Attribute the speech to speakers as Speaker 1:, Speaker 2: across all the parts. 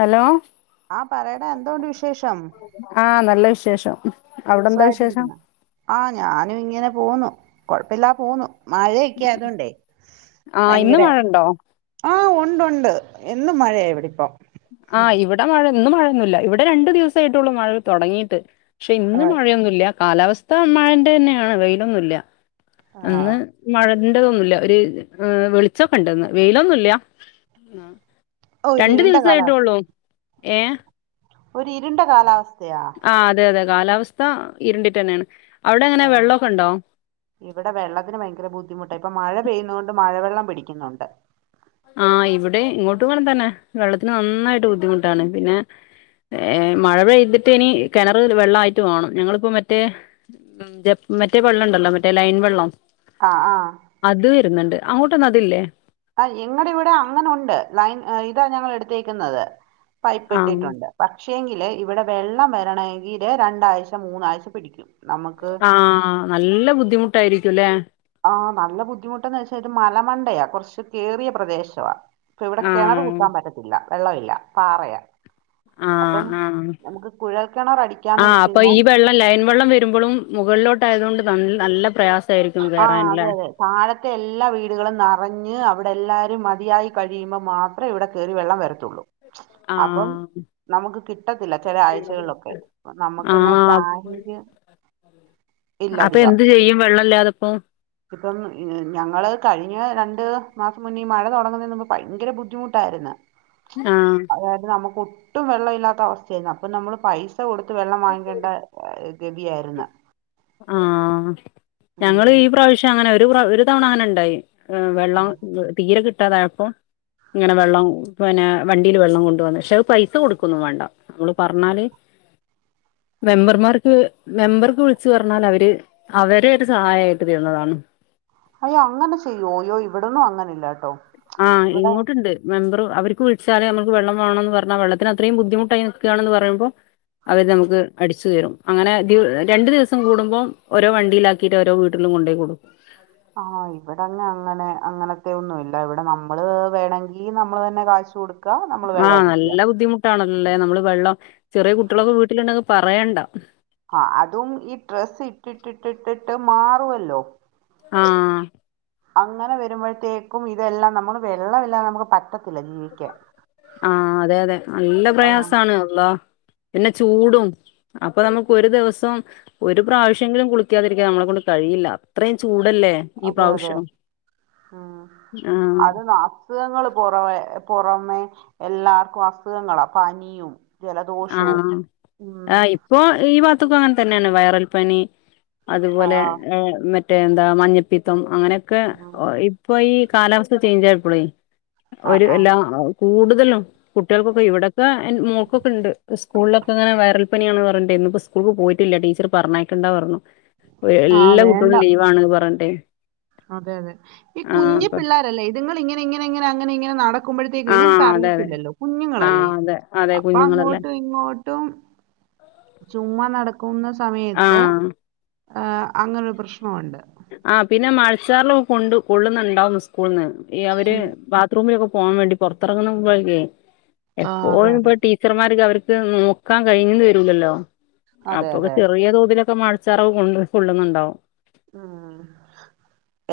Speaker 1: Hello
Speaker 2: ആ പറയടാ എന്തോണ്ട് വിശേഷം
Speaker 1: ആ നല്ല വിശേഷം അവിടെന്താ വിശേഷം
Speaker 2: സുഗായിട്ടിരിക്കുന്നോ. ആ ഞാനും ഇങ്ങനെ പോവുന്നു കൊഴപ്പില്ലാ പോവുന്നു മഴൊക്കെതാണ്ടേ
Speaker 1: ആഹ് ഇന്ന്
Speaker 2: ഭയങ്കര
Speaker 1: മഴണ്ടോ
Speaker 2: ആ ഒണ്ട് ഒണ്ട് എന്നും മഴയ ഇവിടിപ്പം
Speaker 1: ആ ഇവിടെ മഴ ഇന്ന് മഴൊന്നുല്ല ഇവിടെ രണ്ടു ദിവസ്സായിട്ടുള്ളൂ മഴ തൊടങ്ങീട്ട് പക്ഷെ
Speaker 2: ആ
Speaker 1: ഇന്ന് മഴയൊന്നുല്ല കാലാവസ്ഥ മഴന്റെന്നെയാണ് വെയിലൊന്നുല്ല
Speaker 2: ആ
Speaker 1: അന്ന് മഴന്റതൊന്നുല്ല ഒരു വെളിച്ചൊക്കെണ്ട്ന്ന് വെയിലൊന്നുല്ല ആ
Speaker 2: ഒരു
Speaker 1: രണ്ടു
Speaker 2: ഇരുണ്ട കാലാവസ്ഥ
Speaker 1: ദിവസായിട്ടൊള്ളൂ ഏ
Speaker 2: ഒരു ഇരുണ്ട കാലാവസ്ഥയാ
Speaker 1: ആ അതെ അതെ കാലാവസ്ഥ ഇരണ്ടിട്ട്ന്നെയാണ് അവിടെ എങ്ങനെ
Speaker 2: ആ.
Speaker 1: വെള്ളൊക്കെ ഉണ്ടോ
Speaker 2: ഇവിടെ വെള്ളത്തിന് ഭയങ്കര ബുദ്ധിമുട്ട ഇപ്പൊ മഴ പെയ്യുന്നൊണ്ട് മഴവെള്ളം പിടിക്കുന്നുണ്ട്
Speaker 1: ആ ഇവിടെ ഇങ്ങോട്ടും അങ്ങനെ തന്നെ വെള്ളത്തിന് നന്നായിട്ട് ബുദ്ധിമുട്ടാണ് പിന്നെ ഏ മഴ പെയ്തിട്ട് ഇനി കിണറ് വെള്ളായിട്ട് വേണം ഞങ്ങളിപ്പോ മറ്റേ മ റ്റേ വെള്ളണ്ടല്ലോ മറ്റേ ലൈൻ വെള്ളം
Speaker 2: അ ആ
Speaker 1: അത് വരുന്നുണ്ട് അങ്ങോട്ടൊന്നും അതില്ലേ
Speaker 2: അ ഞങ്ങളടെ ഇവിടെ അങ്ങനെ ഉണ്ട് ലൈൻ ഇതാ ഞങ്ങൾ എടുത്തേക്കുന്നത് പൈപ്പ്
Speaker 1: ആഹ്
Speaker 2: ഇട്ടിട്ടുണ്ട് പക്ഷേങ്കില് ഇവിടെ വെള്ളം വരണെങ്കില് രണ്ടാഴ്ച മൂന്നാഴ്ച പിടിക്കും നമുക്ക്
Speaker 1: ആ നല്ല ബുദ്ധിമുട്ടായിരിക്കുല്ലേ
Speaker 2: ആ നല്ല ബുദ്ധിമുട്ടെന്ന് വെച്ചാ ഇത് മലമണ്ടയാ കുറച്ചു കേറിയ പ്രദേശവാ പ്പൊ ഇവിടെ കിണറ്
Speaker 1: ആഹ്
Speaker 2: കുത്താൻ പറ്റത്തില്ല വെള്ളവില്ല പാറയാ
Speaker 1: ആ
Speaker 2: അപ്പം
Speaker 1: ആ
Speaker 2: നമുക്ക് കുഴൽ കിണർ
Speaker 1: അ
Speaker 2: അടിക്കാന്ന് വെച്ച്
Speaker 1: അപ്പൊ
Speaker 2: കഴിഞ്ഞാൽ
Speaker 1: ഈ വെള്ളം ലൈൻ വെള്ളം വരുമ്പളും മുകളിലോട്ടായതുകൊണ്ട് നല്ല് നല്ല പ്രയാസ
Speaker 2: ആ പോവ് താഴത്തെ എല്ലാ വീടുകളും നറഞ്ഞ് അവിടെ എല്ലാരും മതിയായി കഴിയുമ്പോ മാത് റേ ഇവിടെക്കേറി വെള്ളം വരത്തുള്ളൂ. അപ്പം
Speaker 1: ആഹ്
Speaker 2: നമുക്ക് കിട്ടത്തില്ല ചെല ആഴ്ചകളിലൊക്കെ നമ്മക്കന്നെ ടാങ്കില്.
Speaker 1: അപ്പം എന്ത് ചെയ്യും വെള്ളം ഇല്ലാതെപ്പോ.
Speaker 2: ഇപ്പം ഞങ്ങള് കഴിഞ്ഞ രണ്ട് മാസം മുന്നേ മഴ തുടങ്ങുന്നേനുമുംമ്പ് ഭയങ്കര ബുദ്ധിമുട്ടായിര്ന്ന്.
Speaker 1: ആഹ്
Speaker 2: അതായത് നമുക്ക് ഒട്ടും വെള്ളം ഇല്ലാത്ത അവസ്ഥയായി. അപ്പൊ നമ്മള് പൈസ കൊടുത്ത് വെള്ളം വാങ്ങികൊണ്ട ഗതിയായിരുന്നു.
Speaker 1: ആ ഞങ്ങള്
Speaker 2: ഉം.
Speaker 1: ഈ പ്രാവശ്യം അങ്ങനെ ഒരു ഒരു തവണ അങ്ങനെ ഉണ്ടായി. ഹ് വെള്ളം തീരെ കിട്ടാതായപ്പം. ഇങ്ങനെ വെള്ളം പിന്നെ വണ്ടില് വെള്ളം കൊണ്ട് വന്ന് പക്ഷെ പൈസ കൊടുക്കന്നും വേണ്ട. നമ്മള് പറഞ്ഞാല് മെമ്പർമാർക്ക് മെമ്പർക്ക് വിള ളിച്ച് പറഞ്ഞാൽ അവര് അവരെ ഒരു സഹായമായിട്ട് തരുന്നതാണ്.
Speaker 2: അയ്യോ അങ്ങനെ ചെയ്യോ അയ്യോ ഇവിടന്നും അങ്ങനെ ഇല്ലാട്ടോ?
Speaker 1: ആഹ ഇങ്ങോട്ട്ണ്ട്. മെമ്പറ് അവർക്ക് വിളിച്ചാലല് നമുക്ക് വെള്ള വേണംമോന് പറഞ്ഞാ വെള്ളത്തി അത്രിം ബുദ്ധിമുട്ടായി നൽക്കുകയാണെന്ന് പറയുപോ. അവര് നമുക്ക് അടിച്ചു തരും. അങ്ങനെ രണ്ടു ദിവസം കൂടുമ്പോം ഓരോ വണ്ടിയിലാക്കി. ആീയിട്ട് രോ വീടിലും കൊണ്ടോ കൊക്കും.
Speaker 2: ആഹ ഇവിടെങ്ങെ അങ്ങനെ അങ്ങനത്തെ ഒന്നുംല്ല. ഇവിടെ നമ്മള് വേണമെങ്കി നമ്മള് തന്നെ കാശു കൊടുക്ക
Speaker 1: ആഹ് നല്ല ബുദ്ധിമുട്ടാണല്ലല്ലേ നമ്മള് വെള്ളം ചെറിയ കുട്ടികളൊക്കെ വീട്ടിലുണ്ടെങ്കിൽ പറയണ്ട.
Speaker 2: ആഹ അതും ഈ ഡ്രസ്സ് ഇട്ടിട്ടിട്ടി ഇട്ടിട്ട് മാറുവല്ലോ?
Speaker 1: ആഹ്
Speaker 2: അങ്ങനെ വരുമ്പോഴത്തേക്കും. ഇതെല്ലാം നമ്മള് വെള്ളമില്ലാതെ നമുക്ക് പ ത്തില്ല.
Speaker 1: ആഹ അതെ അതെ നല്ല
Speaker 2: ആ,
Speaker 1: പ്രയാസമാണ് അള്ളാ പിന്നെ ചൂടും. അപ്പൊ നമുക്ക് ഒരു ദിവസം. ഒരു പ്രാവശ്യമെങ്കിലും കുളിക്കാതിരിക്കാ നമ്മളെ കൊണ്ട് കഴിയില്ല അത്രയും ചൂടല്ലേ. ഈ
Speaker 2: അതെ അതെ
Speaker 1: പ്രാവശ്യം
Speaker 2: ഉം
Speaker 1: ആഹ്
Speaker 2: അത് ന അസുഖങ്ങൾ പുറമെ പുറമെ എല്ലാർക്കും അസുഖങ്ങളാ പനിയും. ജലദോഷവും
Speaker 1: ആഹ്
Speaker 2: ഉം
Speaker 1: ആഹ് ഇപ്പൊ ഈ ഭാത്തും അങ്ങനെ തന്നെയാണ് വയറൽപ്പനി.
Speaker 2: ആ
Speaker 1: അതുപോലെ മ മറ്റേ എന്താ മഞ്ഞപ്പിത്തം അങ്ങനെയൊക്കെ
Speaker 2: ഉം.
Speaker 1: ഇപ്പൊ ഈ കാലാവസ്ഥ ചേഞ്ച് ആയപ്പോളേ.
Speaker 2: ആ
Speaker 1: ഒരു
Speaker 2: ആ
Speaker 1: എല്ലാ കൂടുതലും കുട്ടികൾക്കൊക്കെ ഇവിടെക്കെ മോള്ക്ക്കെ ഉണ്ട്. സ്കൂളിലൊക്കെങ്ങനെ വയറൽ പനിയാണ് പറഞ്ഞ്ടെ ഇന്പ്പം സ്കൂൾക്ക് പോയിട്ടില്ല ടീച്ചർ പറഞ്ഞക്കണ്ടാ പറഞ്ഞു.
Speaker 2: ആ
Speaker 1: എല്ലാ
Speaker 2: വേണ്ട
Speaker 1: കുട്ടികളും ലീവാണ് പറഞ്ഞട്ടെ.
Speaker 2: അതെ അതെ ഈ കുഞ്ഞു പിള്ളോരല്ലേ ഇത്ങ്ങ ഇങ്ങനെ ഇങ്ങനെ ഇങ്ങനെ അങ്ങനെ ഇങ്ങനെ നട ആക്കുമ്പോഴത്തേക്കും
Speaker 1: ആ
Speaker 2: ഇത്
Speaker 1: അതെ അതെ
Speaker 2: അറിയത്തില്ലല്ലോ
Speaker 1: ആ
Speaker 2: കുഞ്ഞുങ്ങളല്ലേ
Speaker 1: അതെ അതെ
Speaker 2: അപ്പൊ
Speaker 1: കുഞ്ഞുങ്ങളല്ലേ
Speaker 2: അങ്ങോട്ടും ഇങ്ങോട്ടും. ഏറ്റവും ചുമ് നടക്കുന്ന
Speaker 1: ആ
Speaker 2: സമയത്ത്. ആഹ അങ്ങനൊരു പ്രശ്നമുണ്ട്.
Speaker 1: ആ പിന്നെ മഴച്ചാറിലൊക്കെ കൊണ്ട കൊള്ളുന്നുണ്ടാവും സ്കൂളന്ന് ഈ അവര്
Speaker 2: ഉം.
Speaker 1: റൂമിലൊക്കെ പോവാൻ വേണ്ടി പുറത്തിറങ്ങുപംലൊ
Speaker 2: ആ അതെ
Speaker 1: എപ്പോഴും
Speaker 2: അതെ
Speaker 1: ഇ ടീച്ചർമാർക് അവർക്ക് നോക്കാൻ കഴിഞ്ഞ് വരൂല്ലല്ലോ.
Speaker 2: അതെ
Speaker 1: അപ്പൊക്കെ
Speaker 2: അതെ
Speaker 1: ചെറിയ തോതിലൊക്കെ മാഴ മഴചറവ് കൊണ്ട് കൊള്ളുന്നുണ്ടാവും.
Speaker 2: ഉം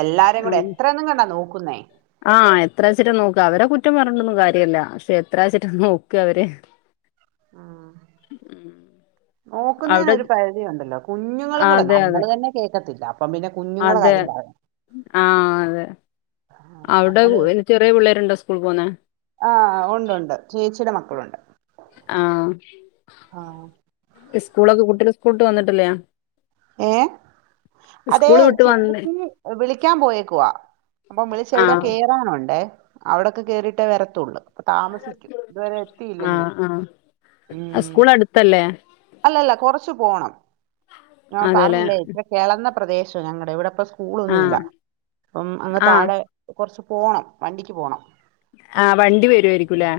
Speaker 2: എല്ലാരും കൂടെ
Speaker 1: ആ
Speaker 2: എത്രയന്നും കണ്ടാ നോക്കുന്നേ.
Speaker 1: ആഹ് എത്രച്ചിട്ടാ നോക്ക അവരെ കുറ്റം പറഞ്ഞണ്ടൊന്നും കാര്യല്ല പക്ഷെ എത്ര ച്ചിട്ടാ നോക്ക അവര്
Speaker 2: ആഹ് നോക്കുന്നതിന്
Speaker 1: അവിടെ
Speaker 2: ഒരു പരിധിയുണ്ടല്ലോ കുഞ്ഞുങ്ങളും കൂടെ
Speaker 1: അതെ അതെ
Speaker 2: നമ്മള് തന്നെ കേൾക്കത്തില്ല അപ്പ പിന്നെ കുഞ്ഞുങ്ങടെ
Speaker 1: അതെ
Speaker 2: കാര്യം പറയാം
Speaker 1: ആഹ് അതെ അവിടെ എനി ചെറിയ പിള്ളേരുണ്ടോ സ്കൂളിൽ പോകുന്നേ
Speaker 2: ആ ഉണ്ട് ഉണ്ട് ചേച്ചിയുടെ മക്കളുണ്ട്
Speaker 1: ആഹ്
Speaker 2: ആ
Speaker 1: സ്കൂളൊക്കെ കുട്ടികള് സ്കൂട്ട് വന്നിട്ടില്ലാ
Speaker 2: ഏ അതെ
Speaker 1: സ്കൂള് വിട്ട്
Speaker 2: ചിന്നു
Speaker 1: വന്ന്
Speaker 2: വിളിക്കാൻ പോയേക്കുവാ അപ്പൊ വിളിച്ച് എവിടോ
Speaker 1: ആഹ്
Speaker 2: കേറാനുണ്ടേ അവിടൊക്കെ കേയറിയിട്ടേ വരത്തുള്ളൂ അപ്പൊ താമസിക്കും ഇതുവരെ എത്തിയില്ലങ്ക
Speaker 1: ആഹ് ആഹ് ആഹ്
Speaker 2: ഉം
Speaker 1: സ്കൂൾ അടുത്തല്ലേ
Speaker 2: അല്ലല്ല കൊറച്ച് പോണം ഞങ്ങൾ
Speaker 1: അതെല്ലേ
Speaker 2: പറഞ്ഞില്ലേ ഇത്ര കെളന്ന പ്രദേശവ ഞങ്ങടെ ഇവിടെ ഇപ്പ സ്കൂളൊന്നുല്ല
Speaker 1: ആഹ്
Speaker 2: അപ്പം അങ്ങ്
Speaker 1: ആഹ്
Speaker 2: താഴെ കൊറച്ച് പോണം വണ്ടിക്ക് പോണം.
Speaker 1: ആ വണ്ടി വരുവായിരിക്കുംല്ലേ.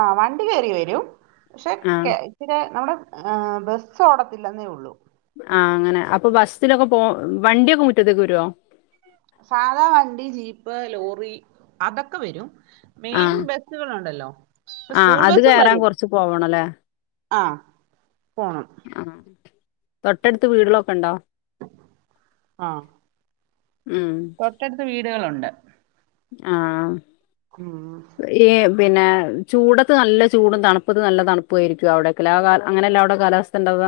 Speaker 2: ആ വണ്ടി കേറി വരും പക്ഷെ
Speaker 1: ആഹ്
Speaker 2: കേ പിന്നെ നമ്മുടെ ബസ് ഓടത്തില്ലെന്നേ ഉള്ളൂ.
Speaker 1: ആ അങ്ങനെ അപ്പൊ ബസ്സിലൊക്കെ പോ വണ്ടിയൊക്കെ മുറ്റത്തേക്ക് വരുവോ.
Speaker 2: സാധാ വണ്ടി ജീപ്പ് ലോറി അതൊക്കെ വരും. മെയിൻ
Speaker 1: ആഹ്
Speaker 2: ബസുകളുണ്ടല്ലോ ഇപ്പ
Speaker 1: ആഹ്
Speaker 2: സ്കൂൾ
Speaker 1: അത്
Speaker 2: ബസും
Speaker 1: കയറാൻ
Speaker 2: വരും.
Speaker 1: കൊറച്ച് പോവണല്ലേ
Speaker 2: ആ പോണം
Speaker 1: ആ തൊട്ടടുത്ത് വീടേളൊക്കെ ഉണ്ടോ.
Speaker 2: ആഹ്.
Speaker 1: ഉം
Speaker 2: തൊട്ടടുത് വീടുകളുണ്ട്.
Speaker 1: ആഹ്.
Speaker 2: ഉം
Speaker 1: ഏ പിന്നെ ചൂടത്ത് നല്ല ചൂടും, തണുപ്പത് നല്ല തണുപ്പായിരിക്കും അവിടെയൊക്കെ ആ അങ്ങനെല്ല അവിടെ കാലാവസ്ഥ. ഇണ്ടാവുക.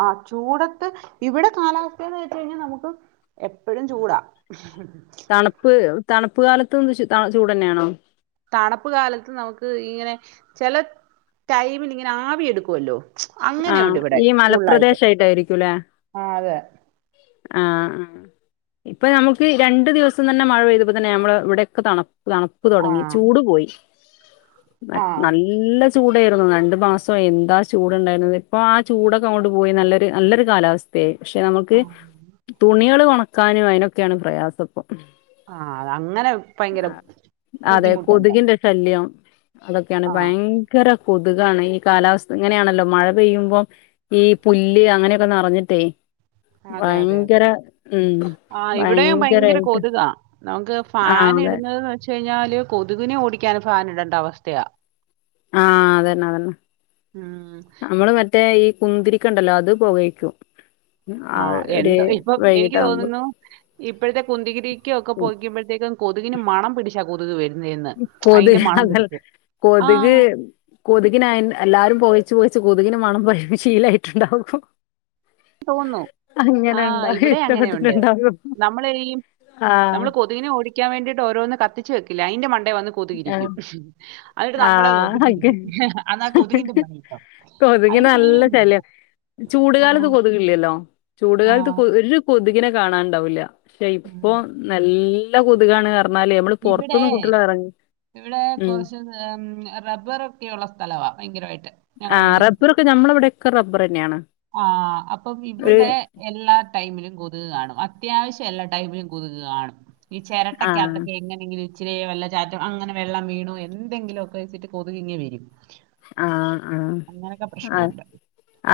Speaker 2: ആഹ് ചൂടത്ത് ഇവിടെ കാലാവസ്ഥന്ന് വെച് കഴിഞ്ഞാൽ നമുക്ക്. എപ്പഴും ചൂടാ.
Speaker 1: തണുപ്പ് തണുപ്പ് കാലത്തും ചൂട് തന്നെയാണോ.
Speaker 2: തണുപ്പ് കാലത്ത് നമുക്ക് ഇങ്ങനെ ചെല ടൈമിൽങ്ങനെ ആവി എടുക്കുവല്ലോ.
Speaker 1: ആ
Speaker 2: അങ്ങനെയുണ്ട് ഇവിടെ
Speaker 1: ഈ
Speaker 2: ഫുള്ളായിട്ട്
Speaker 1: മലപ്രദേശമായിട്ടായിരിക്കുംല്ലേ
Speaker 2: ആ അതെ.
Speaker 1: ആഹ് ഹ് ഇപ്പൊ നമുക്ക് രണ്ടു ദിവസം തന്നെ മഴ പെയ്തപ്പോ തന്നെ ഞമ്മൾ ഇവിടെയൊക്കെ തണു തണു. പ്പ്
Speaker 2: ആ
Speaker 1: തുടങ്ങി ചൂട് പോയി.
Speaker 2: ആ
Speaker 1: നല്ല ചൂടായിരുന്നു രണ്ടു മാസം എന്താ ചൂട്. വിടെണ്ടനു ഇപ്പോ ആ ചൂടൊക്കെ അങ്ങോട്ടു പോയി നല്ലൊരു നല്ലൊരു കാലാവസ്ഥ. ദേ പക്ഷെ നമ്മുക്ക്
Speaker 2: ആ
Speaker 1: തുണികള് ഒണക്കാനും അതിനൊക്കെയാണ് പ്രയാസ ഇപ്പൊ.
Speaker 2: ആഹ് അതങ്ങനെ ഭയങ്കര
Speaker 1: അതെ
Speaker 2: ബുദ്ധിമുട്ടുണ്ട്.
Speaker 1: കൊതുകിന്റെ ശല്യം അതൊക്കെയാണ്
Speaker 2: ആ
Speaker 1: ഭയങ്കര കൊതുകാണ് ഈ കാലാവസ്ഥ ഇങ്ങനെയാണല്ലോ. മഴ പെയ്യുമ്പം ഈ പുല്ല് അങ്ങനെയൊക്കെ നിറഞ്ഞിട്ടേ. ഭയങ്കര ഉം.
Speaker 2: ആഹ് ഇവിടെയും ഭയങ്കര
Speaker 1: ഭയങ്കരായിട്ട്
Speaker 2: കൊതുകാ നമുക്ക്
Speaker 1: ആ
Speaker 2: ഫാന്
Speaker 1: അതെ
Speaker 2: ഇടുന്നത്. ച്ച് കഴിഞ്ഞാല് കൊതുകിനെ ഓടിക്കാൻ ഫാൻ ഇടണ്ട അവസ്ഥയാ.
Speaker 1: ആഹ് അതന്നെ അതന്നെ
Speaker 2: ഉം
Speaker 1: നമ്മള് മറ്റ. റ്റേ ഈ കുന്തിരിക്കണ്ടല്ലോ അത് പൊകയിക്കും ആ ഒരു വൈകിട്ടാകുമ്പോ.
Speaker 2: ഇപ്പഴത്തെ കുന്തിരിക്ക ഒക്കെ പോകക്കുമ്പോഴത്തേക്കും കൊതുകിന് മണം പിടിച്. കൊതുക് വരുന്നെന്ന് അയിന്റെ
Speaker 1: കൊതുക്
Speaker 2: മണം പിടിച്ചു ആഹ്
Speaker 1: കൊതുകിന എല്ലാരും പോകച്ച് പോകച്ച് കൊതുകിന് മണം പ്പ ശീലായിട്ടുണ്ടാവും.
Speaker 2: തോന്നുന്നു ആ
Speaker 1: അങ്ങനെണ്ടാവ
Speaker 2: ഇവിടെ അങ്ങനെയുണ്ട്.
Speaker 1: ഇഷ്ടപ്പെട്ടിട്ടുണ്ടാവും
Speaker 2: നമ്മള് ഈ
Speaker 1: ആഹ്.
Speaker 2: നമ്മള് കൊതുകിനെ ഓടിക്കാൻ വേണ്ടിട്ട് ഓരോന്ന് കത്തിച്ച് വെക്കില്ലേ. അതിന്റെ മണ്ടെ വന്ന്.
Speaker 1: ആ
Speaker 2: കൊതുകിരിക്കും. അതന്ന്ട്ട്
Speaker 1: ആ
Speaker 2: നമ്മളെ നോക്കിച്ചിരിക്കും എന്നാ കൊതുകിന്റെ മണ.
Speaker 1: കൊതുകിനെ നല്ല ശല്യം
Speaker 2: ആ,
Speaker 1: ചൂടുകാലത്ത് കൊതുകില്ലല്ലോ.
Speaker 2: ആ,
Speaker 1: ചൂടുകാലത്ത് കൊ ഒരു കൊതുകിനെ കാണാണ്ടാവില്ല പക്ഷെ
Speaker 2: ആ.
Speaker 1: ഇപ്പൊ നല്ല കൊതുകാണ്. പർഞ്ഞാല് നമ്മള്
Speaker 2: ഇവിടെ
Speaker 1: പുറത്തൊന്നും കുട്ടികള ഇറങ്ങി.
Speaker 2: ഇവിടെ
Speaker 1: ഉം
Speaker 2: കൊറച്ച് റബ്ബർ ഒക്കെയുള്ള സ്ഥലവാ ഭയങ്കരമായിട്ട്. ഞങ്ങളുടെ
Speaker 1: ആഹ്
Speaker 2: വീടിന്റെ
Speaker 1: റബ്ബറൊക്കെ നമ്മളവിടെക്കെ റബ്ബർ തന്നെയാണ്.
Speaker 2: ആഹ് അപ്പം
Speaker 1: ഒരു
Speaker 2: ഇവിടെ എല്ലാ. ടൈമിലും കൊതുക് കാണും. അത്യാവശ്യം എല്ലാ ടൈമിലും കൊതുക് കാണും. ഈ
Speaker 1: ആ
Speaker 2: ചെരട്ടക്കകത്തൊക്ക എങ്ങനെങ്കിലും. ഇച്ചിലെ വെള്ളച്ചാറ്റം അങ്ങനെ വെള്ളം വീണോ എന്തെങ്കിലും ഒക്കെ വെച്ചിട്ട് കൊതുകിങ്ങി വരും.
Speaker 1: ആഹ് ആഹ്
Speaker 2: അങ്ങനൊക്കെ
Speaker 1: അ
Speaker 2: പ്രശ്നമുണ്ട്.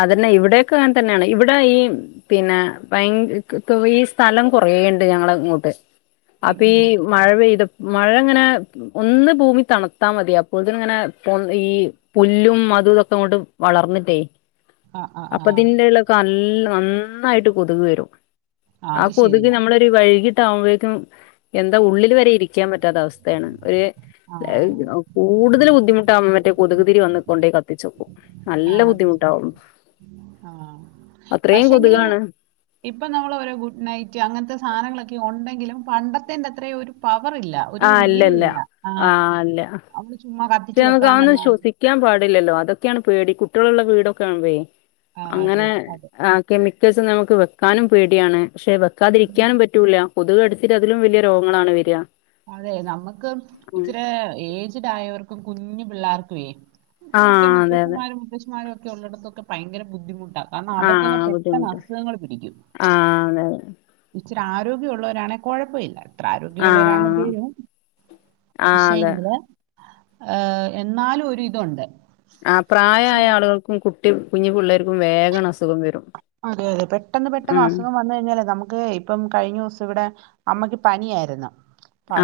Speaker 1: അതന്നെ ഇവിടൊക്കെ ഇങ്ങനെ തന്നെയാണ് ഇവിടെ ഈ പിന്നെ ഭയ ഈ സ്ഥലം കുറേണ്ട് ഞങ്ങള ഇങ്ങോട്ട്
Speaker 2: ഉം
Speaker 1: അപ്പ ഈ
Speaker 2: ഉം.
Speaker 1: മഴ പെയ്ത മഴങ്ങനെ ഒന്ന് ഭൂമി തണത്താ മതി അപ്പോഴത്തിനിങ്ങനെ പൊന്തീ പുല്ലും അതും ഇതൊക്കെ അങ്ങോട്ട് വളർന്നിട്ടേ
Speaker 2: ആഹ് ആഹ്
Speaker 1: അപ്പൊ
Speaker 2: ആഹ്.
Speaker 1: തിന്റെള്ള നല്ല ഒന്നായിട്ട് കൊതുക് വരും ആ
Speaker 2: അത്
Speaker 1: കൊതുക്
Speaker 2: ശരിയാ.
Speaker 1: നമ്മള് വൈകിട്ടാവുമ്പോഴേക്കും എന്താ ഉള്ളില് വരെ ഇരിക്കാൻ പറ്റാത്തവസ്ഥയാണ് ഒരു
Speaker 2: ആഹ്.
Speaker 1: അത് കൂടുതൽ ബുദ്ധിമുട്ട് ആമ്പോമറ്റേ കൊതുക് തിരി വന്ന് കൊണ്ടേ കത്തിച്ചെക്കും നല്ല
Speaker 2: ആഹ്
Speaker 1: ബുദ്ധിമുട്ടാവും.
Speaker 2: ആഹ്.
Speaker 1: അത്രേം
Speaker 2: പക്ഷേങ്കില്
Speaker 1: കൊതുകാണ്
Speaker 2: ഇപ്പം നമ്മളോരോ ഗുഡ് നൈറ്റ് അങ്ങനത്തെ സാനങ്ങളൊക്കെ ഉണ്ടെങ്കിലും പണ്ടത്തിന്റെ അത്രയും ഒരു പവറില്ല ഒരു
Speaker 1: ആ് ഇല്ലല്ല ആ ഇല്ല
Speaker 2: അവള് ചുമ്മാ കാ
Speaker 1: [unintelligible] ക്കാൻ പാടില്ലല്ലോ അതൊക്കെയാണ് പേടി കുട്ടികളുള്ള വീടൊക്കെയാവുമ്പേയ്
Speaker 2: ആഹ് അത്
Speaker 1: അങ്ങനെ
Speaker 2: അതെ.
Speaker 1: ആ കെമിക്കൽസ് നമുക്ക് വെക്കാനും പേടിയാണ് പക്ഷെ
Speaker 2: ഉം.
Speaker 1: വെക്കാതിരിക്കാനും പറ്റൂല്ല കൊതുക് കടിച്ചിട്ടതിലും വല്യ രോഗങ്ങളാണ് വരിക
Speaker 2: അതെ നമ്മുക്ക്
Speaker 1: ഉം
Speaker 2: ഇച്ചിരെ ഏജഡ് ആയവർക്കും കുഞ്ഞു പിള്ളാർക്കുവേ
Speaker 1: ആഹ് അതെ അതെ
Speaker 2: പുഷമാരും ഒക്കെ ഉള്ളിടത്തൊക്കെ ഭയങ്കര ബുദ്ധിമുട്ടാ. കാരണം
Speaker 1: ആ
Speaker 2: അവർക്കൊക്കെ പെട്ടെന്ന്
Speaker 1: ബുദ്ധിമുട്ട്
Speaker 2: അസുഖങ്ങൾ പിടിക്കും
Speaker 1: ആ അതെ അതെ
Speaker 2: ഇച്ചിരി ആരോഗ്യമുള്ളവരാണെ കുഴപ്പമില്ല
Speaker 1: ആ
Speaker 2: പ്രാരോഗ്യമുള്ളരാണ പേരും
Speaker 1: ആ അതെ
Speaker 2: പക്ഷേങ്കില് ഏഹ് എന്നാലു ഒരു ഇതുണ്ട്
Speaker 1: ആഹ്
Speaker 2: പക്ഷെ
Speaker 1: പ്രായായ ആളുകൾക്കും കുട്ടി കുഞ്ഞു പിള്ളേർക്കും വേഗം അസുഖം വരും
Speaker 2: അതെ അതെ പെട്ടെന്ന് പെട്ടെന്ന്
Speaker 1: ഉം
Speaker 2: അസുഖം വന്നു കഴിഞ്ഞാലേ നമുക്ക് ഇപ്പം കഴിഞ്ഞ ദിവസം ഇവിടെ അമ്മയ്ക്ക് പനിയായിരുന്നു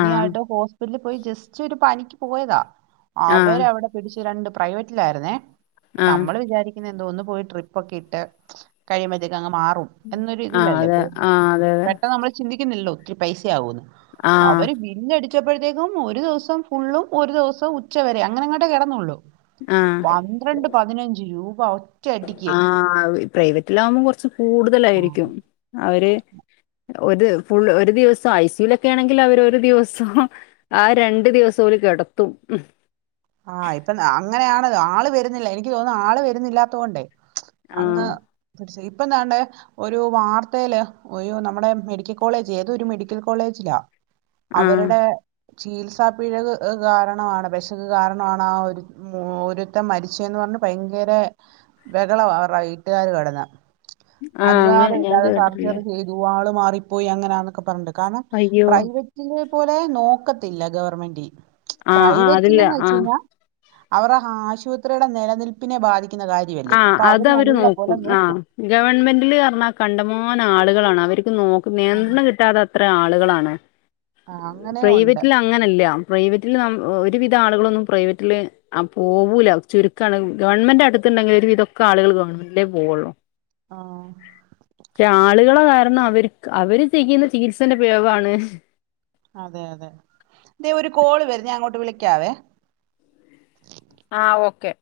Speaker 1: ആ
Speaker 2: ഹോസ് - ല് പോയി ജസ്റ്റ് ഒരു പനിക്ക് പോയതാ
Speaker 1: ആ
Speaker 2: അവരവിടെ പിടിച്ചുരണ്ട് പ്രൈവറ്റിലായിരുന്നേ പ്പ
Speaker 1: ആ
Speaker 2: നമ്മള് വിചാരിക്കുന്ന എന്താ ഒന്ന് പോയി ട്രിപ്പൊക്കെ ഇട്ട് കഴിയുമ്പോത്തേക്കങ്ങ് മാറും എന്നൊരു
Speaker 1: ആ
Speaker 2: തിയിലല്ലേ
Speaker 1: അതെ
Speaker 2: പോ.
Speaker 1: ആ അതെ
Speaker 2: പെട്ടന്നമ്മൾ ചിന്തിക്കുന്നില്ലോ ഒത്തിരി പൈസ ആവുന്ന്
Speaker 1: ആ
Speaker 2: അവര് ഞ്ഞി അടിച്ചപ്പോഴത്തേക്കും ഒരു ദിവസം ഫുള്ളും ഒരു ദിവസം ഉച്ചവരെ അങ്ങനെ അങ്ങോട്ടേ കിടന്നള്ളു
Speaker 1: ആ
Speaker 2: പന്ത്രണ്ട് പതിനഞ്ച് രൂപ ആവും
Speaker 1: ആഹ് പ്രൈവറ്റിലാകുമ്പോം കുറച്ച് കൂടുതലായിരിക്കും അവര് ഒരു ഫുൾ ഒരു ദിവസം ഐ സിയുൽ ഒക്കെ ആണെങ്കിൽ അവര് ഒരു ദിവസം ആ രണ്ട് ദിവസല് ഓല് കിടത്തും
Speaker 2: ആഹ് ഇപ്പൊ അങ്ങനെയാണല്ലോ ആള് വരുന്നില്ല ഇനിക്ക് തോന്നുന്നു ആള് വരുന്നില്ലാത്തത് കൊണ്ടേ
Speaker 1: ആ
Speaker 2: അങ്ങ് സുയി പ്പൊന്താണ്ട് ഒരു വാർത്തയില് ഒരു നമ്മുടെ മെഡിക്കൽ കോളേജ് ഏത ഒരു മെഡിക്കൽ കോളേജിലാ
Speaker 1: ആ
Speaker 2: അവരുടെ ചികിത്സാ പിഴക് കാരണമാണ് പക്ഷെ കാരണമാണ് ആ ഒരു ഒരുത്തൻ മരിച്ചന്ന് പറഞ്ഞ് ഭയങ്കര ബഹളവാ അവരുടെ വീട്ടുകാർ കെടന്ന്
Speaker 1: ആ അങ്ങനെ ഞാൻ
Speaker 2: അനുവാദമില്ലാതെ
Speaker 1: കേട്ടിട്ടില്ല
Speaker 2: സർജറി ചെയ്ത് ദോ ആള് മാറിപ്പോയി അങ്ങനാന്നൊക്കെ പറഞ്ഞിട്ട് കാരണം
Speaker 1: അയ്യോ
Speaker 2: പ്രൈവറ്റ് പിന്നെ പോലെ നോക്കത്തില്ല ഗവൺമെന്റിൽ
Speaker 1: ആഹ് ആഹ് അത്ല്ല ആഹ്
Speaker 2: അവരെ ആശുപത്രിയുടെ നിലനിൽപ്പിനെ ബാധിക്കുന്ന കാര്യ ല്ലേ അപ്പൊ അവര് നല്ല പോലെ നോക്കും
Speaker 1: ഗവൺമെന്റിില് പറഞ്ഞാൽ കണ്ടമാന ആളുകളാണ് അവർക്ക് നോ നിയന്ത്രണം കിട്ടാത ത്ര ആളുകളാണ്
Speaker 2: ആ അങ്ങനെ ഉണ്ട്
Speaker 1: പ്രൈവറ്റ്ല് അങ്ങനെയല്ല പ്രൈവറ്റില് ഒരുവിധ ആളുകളൊന്നും പ്രൈവറ്റില് ആഹ് പോവൂല ചുരുക്കമാണ് ഗവൺമെന്റ് അടുത്ത് ണ്ടെങ്കിൽ ഒരുവിതൊക്കെ ആളുകള് ഗവൺമെന്റിലേ പോവുള്ളൂ
Speaker 2: ആ
Speaker 1: പക്ഷെ ആള് ള കാരണം അവർ അവര് ചെയ്യുന്ന ചികിത്സന്റെ പ്രയോഗാണ്
Speaker 2: അതെ അതെ ദേ ഒര് കോള് വര്ന്നെ അങ്ങോട്ട് വിളിക്കാവെ
Speaker 1: ആഹ് ഓക്കെ